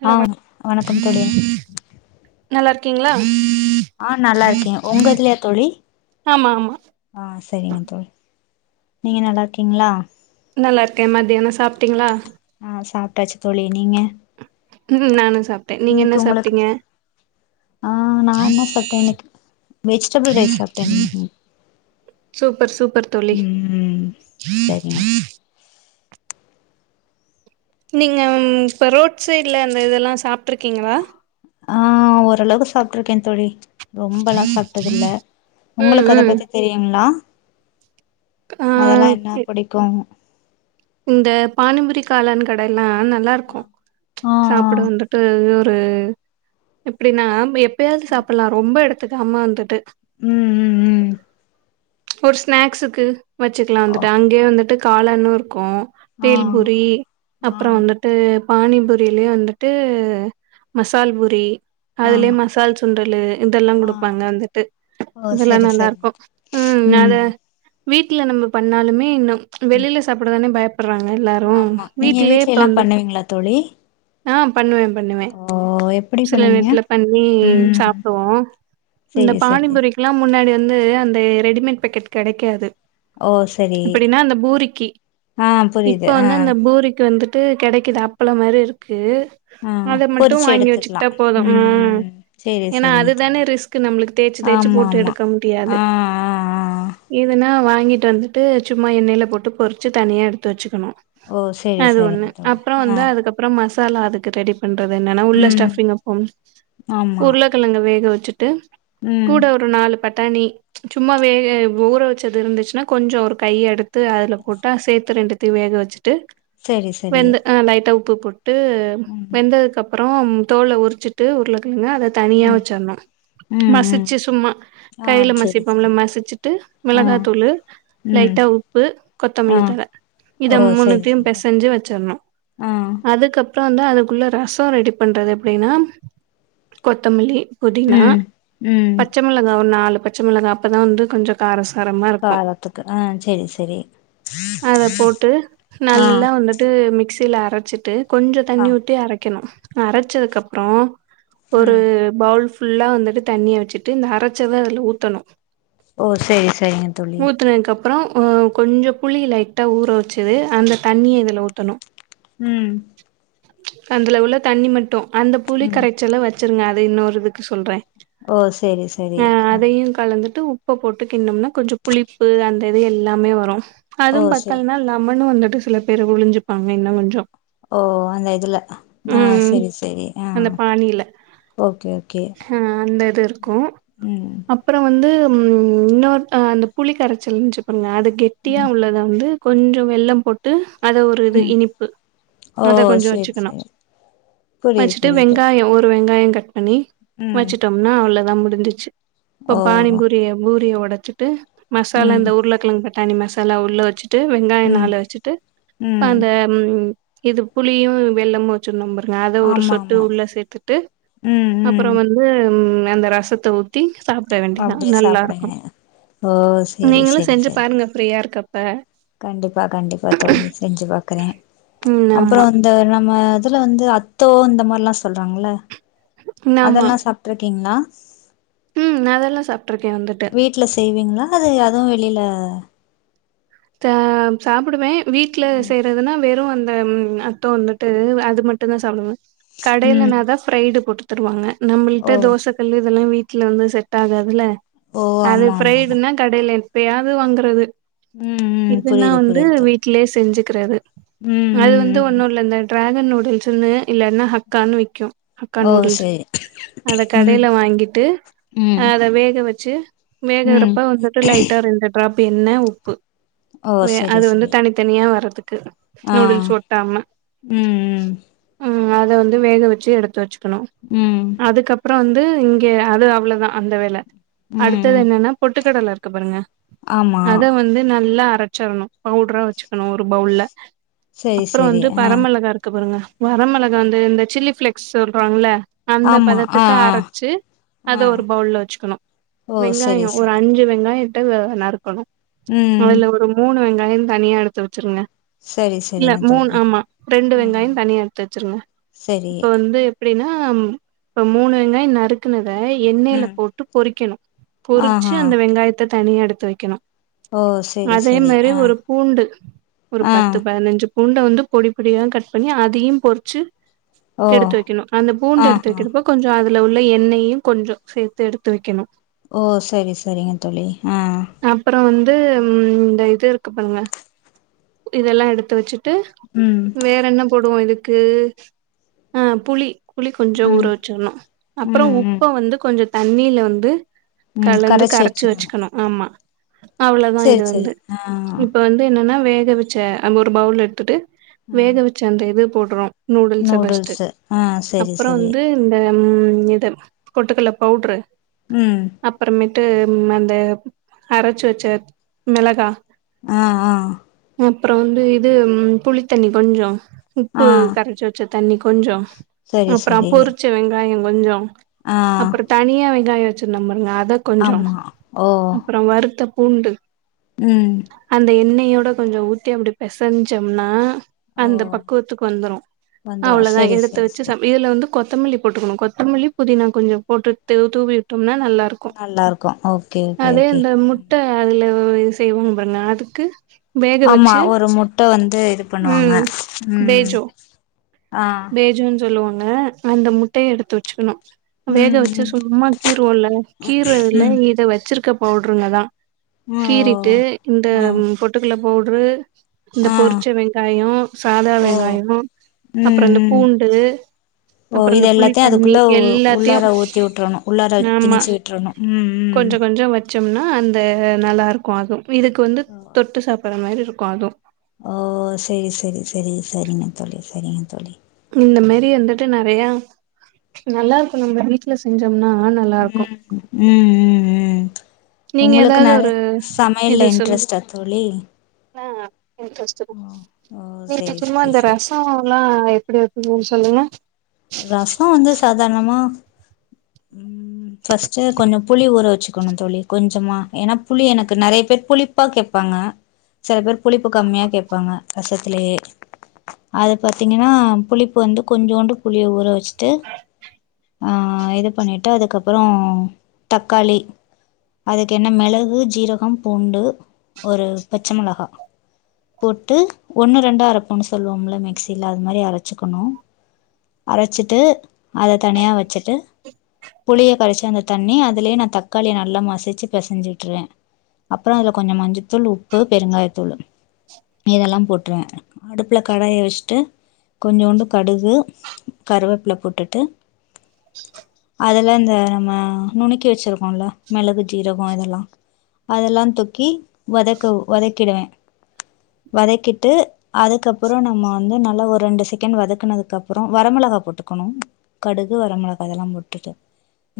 Hello ஆ வண் வணக்கம் தோழி இருக்கீங்ளா ஆ நல்லா இருக்கே உங்க இதுலயா தோழி ஆமா ஆமா ஆ சேரிங்க தோழி நீங்க நல்லா இருக்கீங்களா நல்லா இருக்க மத்தியானோ சாப்டீங்களா ஆ சாப்டாச்சு தோழி நீங்க ம் நானு சாப்ட நீங்க என்ன இன்னைக்கு உங்களுக்கு சாப்டீங்க ஆ நா என்ன சாப்ட்டே இன்னைக்கு வெஜிடபிள் ரைஸ் சாப்ட்டே இன்னைக்கு. சூப்பர் சூப்பர் தோழி ம் சரிங்க நீங்க இப்ப ரோட் சைடுல அந்த இதெல்லாம் சாப்டுருக்கீங்களா ஆ ஓரளவு சாப்டுருக்கேன் தோழி ரொம்பல்லா சாப்டது இல்ல ம் உங்களுக்கு அத ம் பத்தி தெரியுங்களா ஆ அதெல்லா என்ன புடிக்கும்மு இந்த பானிபுரி காளான் கடைல்லா ஆனா நல்லா இருக்கு ஆ ஆ சாப்புட வந்துட்டு ற்று எப்புடினா மேப் எப்பயாது சாப்புல்லா ரொம்ப எடுத் டுக்கு அம்மா வந்துட்டு ம் ம் ம் ஒரு ஸ்நேக்ஸுக்கு வெச்சுக்கலா ஓ வந்துட்டு அங்கயே வந்துட்டு காளநூர் கு ஆ பேல்புரி அப்புறம் ஆ வந்துட்டு பானிபூரியிலயே வந்துட்டு மசால்பூரி ஆ அதுலயே மசால் சுண்டல் இதெல்லா ஆ குடுப்பாங்க வந்துட்டு ஓ இதெல்லா செரி நல்லா செரி இருக்கு உம் அத ம் வீட்ல நம்ம பண்ணாலுமே இன்னும் வெளில இப்பதானே பயப் படுறாங்க எல்லாரு ஆமா நீங்க வீட்லயே வீட்ல இப்ப எல்லா வந்து பண்ணுவீங்களா தோழி நாம் பண்ணுவே பண்ணுவே ஓ எப்டி சில பண்ணுவீங்க நேரத்துல பண்ணி ம் சாப்டுவோ இந்த செரி செரி பாணிபுரிக்கெல்லா முன்னாடி வந்து வந்து அந்த ரெடிமேட் பேக்கெட் கெடைக்காது ஓ செரி அப்படின்னா அந்த பூரிக்கி ஆ இப்ப புரியுது ஆ வந்து அந்த பூரிக்கு வந்துட்டு கெடைக்குது அப்பள மாரி இருக்கு ஆ அத மட்டு பொறிச்சு வாங்கி எடுத்துக்கலா வச்சுக்கிட்டா போது உம் ம் செரி ஏனா செரிங்க அதுதானே தோழி ரிஸ்க் நம்ளுக்கு தேச்சு தேச்சு ஆமா போட்டு ஆமா எடுக்க முடியாது ஆ ஆ ஆ இதுனா வாங்கிட்டு வந்துட்டு சும்மா எண்ணெயில போட்டு பொறி ச்சு தனியா எடுத்து வச்சுக்கணு ஓ செரி அது ஒன்னு செரிங்க தோழி அப்பற ஆ வந்து அதுக்கப்பற மஸ் பாலா அதுக்குரெடி பண்றது என்னன்னா உள்ள ம் ஸ்டிஃபிங்க வைபோ ஆமா உருலக்கெழங்க வேக வச் ச்சுட்டு ம் கூட ஒரு நாலு பட்டாணி சும்மா வே ஊற வச்சது இருந்துச்சுனா கொஞ்ச ஒரு கைய எடுத்து கொட்டா சேத்து ரெண்டு த் வேக வச்சு டு செரி செரி வெந்து ஆ லைட்டா உட் பூபு ட்டு ம் வெந்ததுக்கு அப்பறோ றோ தோல உறிச்சுட்டு உருழக் ன்ன அத தனியா ம் வச்ரணு ம் ம் மசிச்சு சும்மா ஆ கையில செரி மசிப்போம்ல செரி மசிச்சுட்டு ஆ மிளகாத்தூளு ம் லைட்டா உப்பு கொத்தமல்லி ஆ தல இத ஓ செரி மூணுத்தயு செரி பெசஞ்சு வச்சுர்ணு ஆ அதுக்கப் அப்பறோ அதுக்குள்ள ரச ரெடி பண்றது எப்டின்னா கொத்தமல்லி புதினா ம் ம் பச்சமொளகா ஒரு நாலு பச்சமொளகா அப்பதா வந்து கொஞ்ச காரசா காரத்துக்கு அ செரி செரி அத போட்டு ஆ நல்லா வந்துட்டு மிக்ஸில அரச்சுட்டு கொஞ்ச ஆ தண்ணி ஊத்தி அரக்கெணு அரச்சதுக்கப்றொ ஒரு ம் பவுல் ஃபுல்லா வந்துட்டு தண்ணிய வச்சுட்டு இந்த அரச்சத அதுல ஊத்தணு ஓ சேரி செரிங்க தோழி அப்றொ அ கொஞ்ச புளி லைட்டா ஊற வச்சது அந்த தண்ணிய இதுல ஊத்தணு ம் அந்துல உள்ள தண்ணி மட்டு அந்த புளி ம் கரைச்சல வ ச்சிருங்க அது இன்னோரு இதுக்கு சொல்றே ஓ சேரி செரி ஆ ப்ப போட்டு கின்னம்னா கொஞ்ச புளிப்பு அந்த இது எல்லாமே வ ரு ஓ அதும் செரி பத்தல்னா லெமனு வந்து ட்டு சில பேர் வொளுஞ்சுப்பாங்க இன்னங்கொஞ்சொ ஓ அந்த இதுல ஆ செரி செரி ஆ அந்த பானில ஓகே ஓகே திர் கு ம் அப்பற வந்து ம் இன்னோர் அ அந்த புளி கரச்சல் இன்ச்சுப் பருங்க அது கெட் டியா ம் உள்ளத வந்து கொஞ்சொ வெல்லம் போட்டு அத ஒரு இது ம் இனிப்பு ஓ அத கொஞ்ச செரி வச்சுக்கணு செரி புரியுது வச்சுட்டு புரியுது வெங்காய ஒரு வெங்காய க ட் பண்ணி ம் வச்சுட்டொம்னா அவ்ளதா மு டுந்துச்சு இப்ப ஓ பானிபூரிய பூரிய ஒ டச்சுட்டு மசாலா ம் இந்த உருளக்கெழங்க தனி ம சாலா உள்ள வச்சு ட்டு வெங்காய ம் நால வச்சுட்டு ம் அந்த ம் இது புளியு வெள்ளமு வச்சுருந்தம் அத ஒரு ஆமா சொட்டு ஆமா உள்ள சேர்த்துட்டு ம் ம் அப்புறம் வந்து ம் அந்த ரசத்த ஊத்தி சாப்பிட வேண்டிதா அப்டியே நல்லா இருக்கு சாப்டுங்க ஓ சேரி நீங்களு சேரி செஞ்சு சேரி பாருங்க யா இருக்கப்ப கண்டிப்பா கண்டிப்பா தோழி செஞ்சு பாக்குறே ம் அப்புறோ ஆமா இந்த நம்ம அதுல வந்து அத்தோ இந்த மாரிலா சொல்றாங்கள ஆமா அதெல்லா சாப்ட்டு இருக்கீங்களா ம் அதெல்லா சாப்ட்ருக்கே வந்துட்டு வீட்ல செய்வீங்களா ல்ல அதுவு வெளில அ த சாப்பிடுவே வீட்ல ம் செய்றதுனா வெறு அந்த அத்தோ வந்துட்டு வ இதுமட்டு தா சாப்டுவே கடையில ம் ந தா ப்ரைடு போட்டு தருவாங்க ஓ நம்மளிட்ட தோச கல்லு இதெல்லா வீட் வீட்ல வந்து செட் ஆகாதுல்ல ஓ அது ஆமா ஆமா ஆமா ப்ரைடுன்னா கடைளருந் எப்பயாவது வாங்குறது ம் ம் இதுனா புரியுது வந்து புரியுது தோழி வீட்லயே செஞ்சு இருக்கிறது ம் அது வந்து ம் ஒன்னுல இந்த ட்ராகன் நூடுல்ஸ்ன்னு இல்லன்னா ஹக்கானு விக்கு அக்கா ம் ஓ நூடுல்ஸ் சேரி அத ம் கடைல வாங்கிட்டு ம் அத வேக வச்சு ம் வேகறப்ப வந்துட்டு லைட்டா ரெண்டு ட்ராப் பின்ன உப்பு ஓ வெ சரி அது வந்து சரி தனித்தனியா வறுத் ஆ ம் ம் ம் அத வந்து வேக வச்சு எடுத்து வச்சு க்கனு ம் அதுக்கப்ற அப்புறம் வந்து இங்க அது அவ்ளோதா அந்த வேல ம் அடுத்தது ம் என்னன்னா பொட்டுக்கடல இருக்க பாருங்க ஆமா அத வந்து நல்லா அரச்சரணு பவுடரா வெச்சுக்கணு ஒரு பவுல்ல சரி அப்புறோ சரி வந்து ஆ பரமொளகா இருக்கு பாருங்க வரமிளகா வந்து இந்த சில்லி பிளேக்ஸ் சொல்றாங்கள அந்த ஆமா ஆ பதத்துக்கு ஆ அரச்சு அத ஆ ஒரு பவுல்ல வெச்சுக்கணு ஓ சரி வெங்காயோ ஒரு சரி அஞ்சு வெங்காயி ஒட்ட நருக்கணு ம் அதுல ஒரு மூணு வெங் காயோ தனியா எடுத்து வெச்சுருங்க சரி இல்ல சரிங்க மூணு தோழி ஆமா ரெண்டு ஆ வெங்காயம் தனியா எடுத்து வெச்சுருங்க சரி இப்ப வந்து அப்டின்னா இப்ப மூணு வெங்காயம் நருக்குனுது எண்ணெயில ம் போட்டு பொறிக்கணு பொறுச்சு ஆஹா அந்த வெங்காயத்த தனியா எடுத்து வெக்கணு ஓ சரி அதே சரி மாரி ஆ ஒரு பூண்டு ஒரு ஆ பத்து பதனஞ்சு பூண்ட வந்து பொடி பொடியா கட் பண்ணி அதையும் பொறுச்சு ஓ எடுத்து வெக்கணு அந்த பூண்ட எடுத்து ஆஹா வெக்கிறப்போ கொஞ்சோ அது உள்ள உள்ள எண்ணெயும் கொஞ்சோ சேத்து எடுத்து வெக்கணு ஓ சேரி சேரிங்க தோழி ஆ ட்டும் ம் இந்த இது இருக்கு பாருங்க இதெல்லா எடுத்து வெச்சு ட்டு ம் வேற என்ன போடுவோ இதுக் க்கு ஆ புளி புளி கொஞ்சோ ஊற ம் வெச்சுருணு அப்புறோ ம் ம் உப்ப வந்து கொஞ்சத் தண்ணில வந்து ம் கலந்து கரைச்சி கரச்சு வச்சுக்கணு வெச்சுக்கணு ஆமா அவ்ளோதா இது சரி இது சரி வந்து ஆ இப்ப வந்து என்னன்னா வேக வெச்ச ஒரு பவுல் எடுத்துட்டு ஆ வேக வெச்ச அந்த இது போட்டுறோ நூடுல்ஸ ஃபஸ்ட்டு நூடுல்ஸு ஆ சரி அப்புறோ சரி வந்து இந்த ம் இது பொட்டுக்கல்ல பவுடுரு ம் டு அந்த அரச்சு வெச்ச மிளகா அ ஆ அப்ற வந்து இது ம் புளித்தண்ணி கொஞ்சொ உப்பு ஆ கரச்சு வச்ச தண்ணி கொஞ்சொ சரி அப்ற சரி பொறுச்ச வெங்காயம் கொஞ்சொ ஆ அப்ற தனியா வெ ங்காய வச்சுருந்தம் பாருங்க அ த கொஞ்சொ ஆமா ஓ அப்ற வறுத்த பூண்டு ம் யோட கொஞ்ச ஊத்தி அப்டி பெசஞ்சம்னா ஓ அந்த பக்குவத்துக்கு வந்துரு வந்துரு அவ்ளதா செரி எடுத்து செரி வச்சு செரி சம் இதுல வந்து கொத்தமல்லி போட்டுக்கணு கொத்தமல்லி புதினா கொஞ்ச போட்டு தூ தூவிவுட்ட ம்னா நல்லாருக்கு நல்லாருக்கு ஓகே ஓகே அதே ஓகே அந்த முட்ட அதுல ஓ இது செய்வொங்தான அதுக்கு வேக ஆமா வச்சு ஒரு முட்ட வந்து இது பண்ணுவாங்க ம் ம் பேஜோ ஆ ங்க அந்த முட்டய எடுத்து வச்சுக்கணு வேக ம் வச்சு ம் சும்மா கீறுவோல்லங்க கீற இதுல ம் இத வச்சுருக்க போட்றுங்கதா ம் ஓ கீறிட்டு இந்த ஆ ம் பொட்டுக்கல்ல போட்று இந்த ஆ பொறுச்ச வெங்காயொ சாதா ஓ வெங்காயொ அப்ற ம் இந்த ம் பூண்டு ஓ அப்ற இது இந்த எல்லாத்தையு புளித்தண்ணி அதுக்குள்ள உ எல்லாத்தையு உள்ளார ஊத்தி விட்றணு உள்ளார நாமா திணிச்சு விட்றணு ம் கொஞ்ச ம் கொஞ்சொ வ ச்சொம்னா அந்த நல்லாருக்கு அது இதுக்கு வந்து ஓ தொட்டு சாப் புர மாரி இருக்கு அது ஓ செரி செரி செரி செரிங்க தோழி செரிங்க தோழி இந்த மாரி வந்துட்டு நறைய நல்லாருக்கு நம்ப வீட்ல செஞ்சொம்னா ம்‌ ம் ம் ம் நீங்க உங்களுக்கு ஏதாவது நறைய ஒரு இது சமையல்ல சொல்லுங் இன்ட்ரெஸ்டா தோழி ஆ ஓ [inaudible] செரி சும்மா செரி இந்த செரி ரசோல்லா எ ப்பிடி வப்பிங்கன் சொல்லுங்க ரச வந்து சாதாணமா ம் ஃபஸ்ட்டு கொஞ்ச புளி ஊற வச்சுக்கணு தோழி கொஞ்சமா ஏன்னா புளி எனக்கு நறைய பேர் புளிப்பா கேப்பாங்க செல பேர் புளிப்பு கம்மியா கேப்பாங்க ரசத்திலயே அது பாத்தீங்கனா புளிப்பு வந்து கொஞ்சோன்டு புளிய ஊற வச்சுட்டு அ இது பண்ணிட்டு அதுக்கப்புறோ தக்காளி அதுக்கு என்ன மிளகு ஜீரகம் பூண்டு ஒரு பச்ச மிளகா போட்டு ஒன்னு ரெண்டா அரப்போன்னு சொல்லுவோம்ல மிக்சியில அது மாதிரி அரைச்சிக்கணு அரச்சிட்டு அத தனியா வச்சுட்டு புளிய கரச்சு அந்த தண்ணி அதுலயே நா தக்காளிய நல்லா மசிச்சு பெசஞ்சுட்டுருவே அப்புறோ அதுல கொஞ்சம் மஞ்சத்தூள் உப்பு பெருங்காயத்தூளு இதெல்லா போட்டுருவே அடுப்புல கடாய வச்சுட்டு கொஞ்சோண்டு கடுகு கருவேப்ல போட்டுட்டு அதல்லா இந்த ம நுணுக்கி வச்சருக்கோம்ல மிளகு ஜீரகோ இதெல்லா அதெல்லா தூக்கி வதக்க வதக்கிடுவே வதக்கிட்டு அதுக்கப்புறோ நம்ம வந்து நல்லா ஒரு ரெண்டு செகண்ட் வதக்கனதுக்கப்புறோ வரமிளகா போட்டுக்கணு கடுகு வரமிளகா அதெல்லா போட்டுட்டு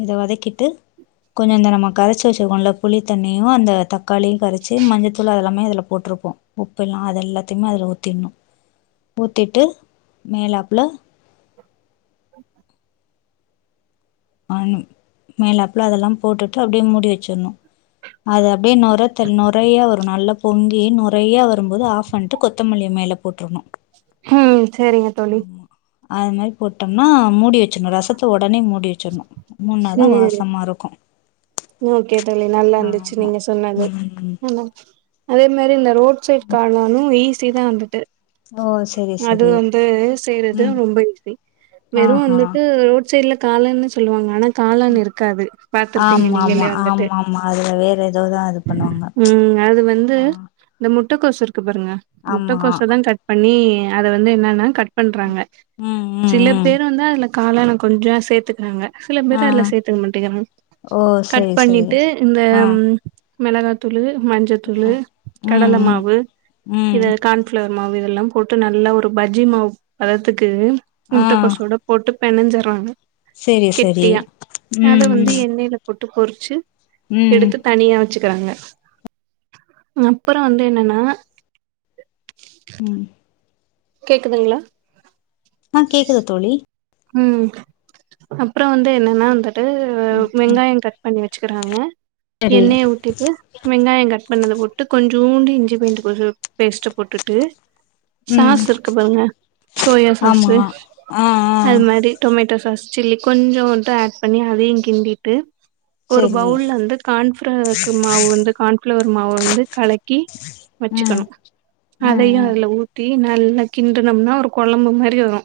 இத வதக்கிட்டு கொஞ்சோ இந்த நம்ம கரச்சி வச்சுருக்கோண்ல புளித்தண்ணியு அந்த தக்காளியு கரச்சி மஞ்சள்த்தூள் அதெல்லாமே அதுல போட்டிருப்போ உப்புெல்லா அது எல்லாத்தையுமே அதுல ஊத்திடுணு ஊத்திட்டு மேலாப்ல அ [unintelligible] ஆ மேல அப்புல அதெல்லா போட்டுட்டு அப்படியே மூடி வச்சிடணு அது அப்டியே நொரத்தள் நொறையா வரு நல்லா பொங்கி நொறையா வரும்போது ஆஃப் பண்ட்டு கொத்தமல்லிய மேல போட்டுருணு ஹ்ம் சரிங்க தோழி போட்டம்னா மூடி வச்சுணு ரசத்த உடனே மூடி வச் ச்சனு மூன்னாதா ம் வாசமா இருக்கு ஓகே தோழி நல்லா இருந்துச்சு ஆமா நீங்க சொன்னது ம் [unintelligible] அதே மாரி இந்த ரோட் சைட் காணானு ஈஸ்ட் ரிதா வந்துட்டு ஓ செரி அது செரி வந்து செய்றது ம் ரொம்ப ஈஸி வெறு ஆஹா வந்துட்டு ரோட் சைட்ல காலான்னு சொல்லுவாங்க ஆனா காளான் இருக்காது பா்த்திருப்பீங்க ஆமா ஆமா நீங்களே வந்துட்டு ஆமா ஆமா அதுல வேற ஏதோதா இது பண்ணுவாங்க ம் அது வந்து ஆ இந்த முட் முட்டகோஷ்ருக் ருக்பாருங்க ஆமா முட்டக்கோச தா கட் னி அத வந்து என்னன்னா கட பண்றாங்க ம் ம் சில ம் பேர் வந்து அதுல காளான கொஞ்ச சேர்த்துக்கிறாங்க சில ஆ பேர் அதுல சேர்த்துக்க மாட்டேங்கிறாங்க ஓ கட் செரி செரி பண்ணிட்டு இந்த ஆ மெளகாத்தூளு மஞ்சத்தூளு ம் ம் கடல ம் மாவு ம் இத கான்ஃபிளவர் மாவு எல்லாம் போட்டு நல்ல ஒரு பஜ்ஜி மாவு அதாவது கு முட்டகொசோட போட்டு பெனஞ்சிர்ராங்க சரி சரி ம் ம் ட்டு பொரிச்சு ம் எடுத்து தனியா வச்சு விக்கறாங்க அப்புறோ வந்து என்னன்னா ம் கேக்குதுங்களா ஆ கேக்குது தோழி உம் அப்புறோ வந்து என்னன்னா வந்து ட்டு ம் ம் வெங்காயோ கட் பண்ணி வச் சுக்கறாங்க சரி எண்ணய ஊத்திட்டு வெங்காயோ கட் பண்ணத போட்டு கொஞ்சூண்டு இஞ்சி பூண்டு கொஞ்சோ பேஸ்ட்ட போட்டுட்டு ம் சாஸு இருக்க பாருங்க சோயா ஆமா சாஸு ஆ ஆ அது மாரி டொமேட்டோ சாஸ் சில்லி கொஞ்சோண்டு ஆட் பண்ணி அதையு கிண்டிட்டு ஒரு சரி பவுல்ல வந்து கான்ஃபளேவருக்கு மாவு வந்து கான்ஃப்ளவர் மாவ வந்து கலக்கி ம் வச்சுக்கணு ம் அதையு ம் அதுல ஊத்தி நல் லா கிண்டுனம்னா ஒரு கொழம்பு மாரி வரு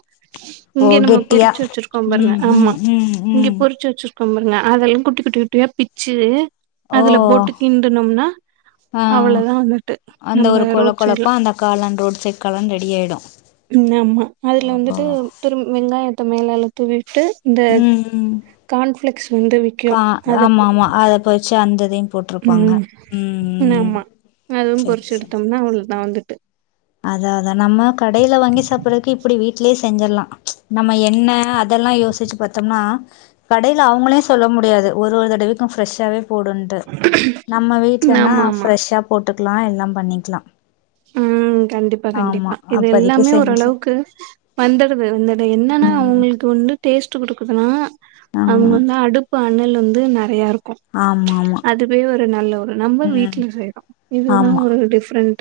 ஓ இங்க நம்ம கெட்டியா பொரிச்சு வச்சிருக்கோ பாருங்க ம் ஆமா ம் ம் இங்க ம் பொரிச்சு வச்சிரு க்கோமல்ல அதயு குட்டி குட்டி குட்டியா பிச்சு ஓ அதுல போட்டு கிண்டுனோம்னா ஆ அவ்ளவுதா வந்துட்டு அந்த நம்ம ஒரு கொழ ரோட் சைட்ல கொழப்பா அந்த காளான் ரோட் சைட் காளான் ரெடி ஆயிடு ன்னா ஆமா அதுல வந்துட்டு ஓ வெங்காயத்த மேலால தூவி ட்டு இந்த ம் ம் கான்ஃபிளெக்ஸ் வந்து விக்கு கா அத ஆமா போ ஆமா அத பொறிச்சு அந்த இதையு போட்ருப்பாங்க ம் ம் ம் ஆமா அதுவு பொரிச்சு எடுத்தோம்னா அவ்ளதா வந்து அதா தா நம்ம கடைல வாங்கி சாப்படறதுக்கு இப்படி வீட் லயே செஞ்சிரலா நம்ம என்ன அதெல்லா யோசிச்சு பாத்தோம்னா கடைல அவங்களே சொல்ல முடியாது ஒரு ஒரு தடவைக்கு ப்ரெஷ்ஷாவே போடுன்ட்டு நம்ம வீட்லனா ஆமா ஆமா ப்ரெஷ்ஷா போட் டுக்கலா எல்லாம் பண்ணிக்கலா ம் கண்டிப்பா ஆமா கண்டிப்பா இது அப்பதைக்கு எல்லாமே செஞ்சு ஓரளவுக்கு வந்துடுது இதுல என்னன்னா ம் அவங்களுக்கு வந்து டேஸ்ட் டு குடுக்குதுனா ஆ அவங்க வந்து அடுப்ப அன்னைல இருந்து நெறையா இருக் ஆமா ஆமா நல்ல ஒரு நம்ம ம் வீட்ல செய்யறோ இதுதா ஆமா ஒரு டிஃப்ரெண்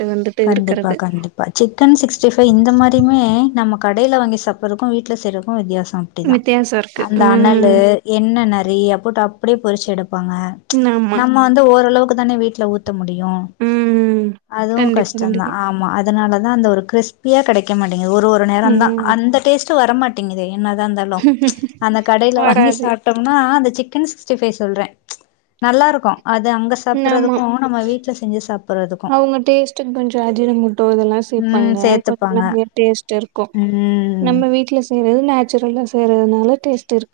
கண்டிப்பா கண்டிப்பா சிக்கன் சிக்ஸ்டி ஃபைவ் இந்த மாரியுமே நம்ம கடைல வாங்கி சாப்படறக்கு வீட்ல செய்யறக்கு வித்தியாசோ அப்டிதா வித்தியாசோ இருக்கு அந்த அனலு ம் எண்ண நெறைய போட்டு அப் அப்டியே பொரிச்சு எடு ப்பாங்க ம் ஆமா நம்ம வந்து ஓரளவு இப்பதானெ வீட்ல ஊ த்த முடியு ம் அதுவு கஷ் கண்டிப்பா டந்தா கண்டிப்பா ஆமா அதுனால ஆனா அந்த ஒரு கிரிஸ்பியா கெடைக்க மாட் டெங்கிது ஒரு ஒரு நேரந்தா ம் அந்த டேஸ்ட்டு வர மாட் டிங்கிதே என்னதா இந்தாலு அந்த கடைல வாங்கி வராது சாப்டம்னா அது சிக்கன் சிக்ஸ்டி ஃபை சொல்றே நல்லாருக்கு அது அங்க சாப்புறதுக்கு நம்ம வீட்ல செஞ்சு சாப் அவுங்க டேஸ்ட்டு கொஞ்சொ அஜினமொட்டோ இதெல்லா ம் சேப்பாங்க கொஞ்ச சேத்துப்பாங்க. நல்ல டேஸ்ட் இருக்கு ம் நம்ம வீட்ல செய்றது நா [unintelligible] செய்றதுனால டேஸ்ட் இருக்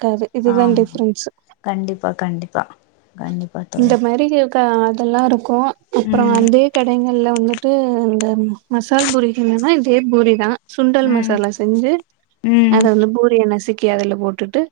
ஆமா கண்டிப்பா கண்டிப்பா கண்டிப்பா தோழி க்கா அதல்லாரு க்கு அப்பற ம் வந்து கடைங்கள்ல வந்து ட்டு இந்த மசால் பூரிகென்னனா இதே பூரிதா சுண்டல் ம் மசாலா செஞ்சு அத ம் வந்து பூரிய நசு க்கி அதுல போட்டுட்டு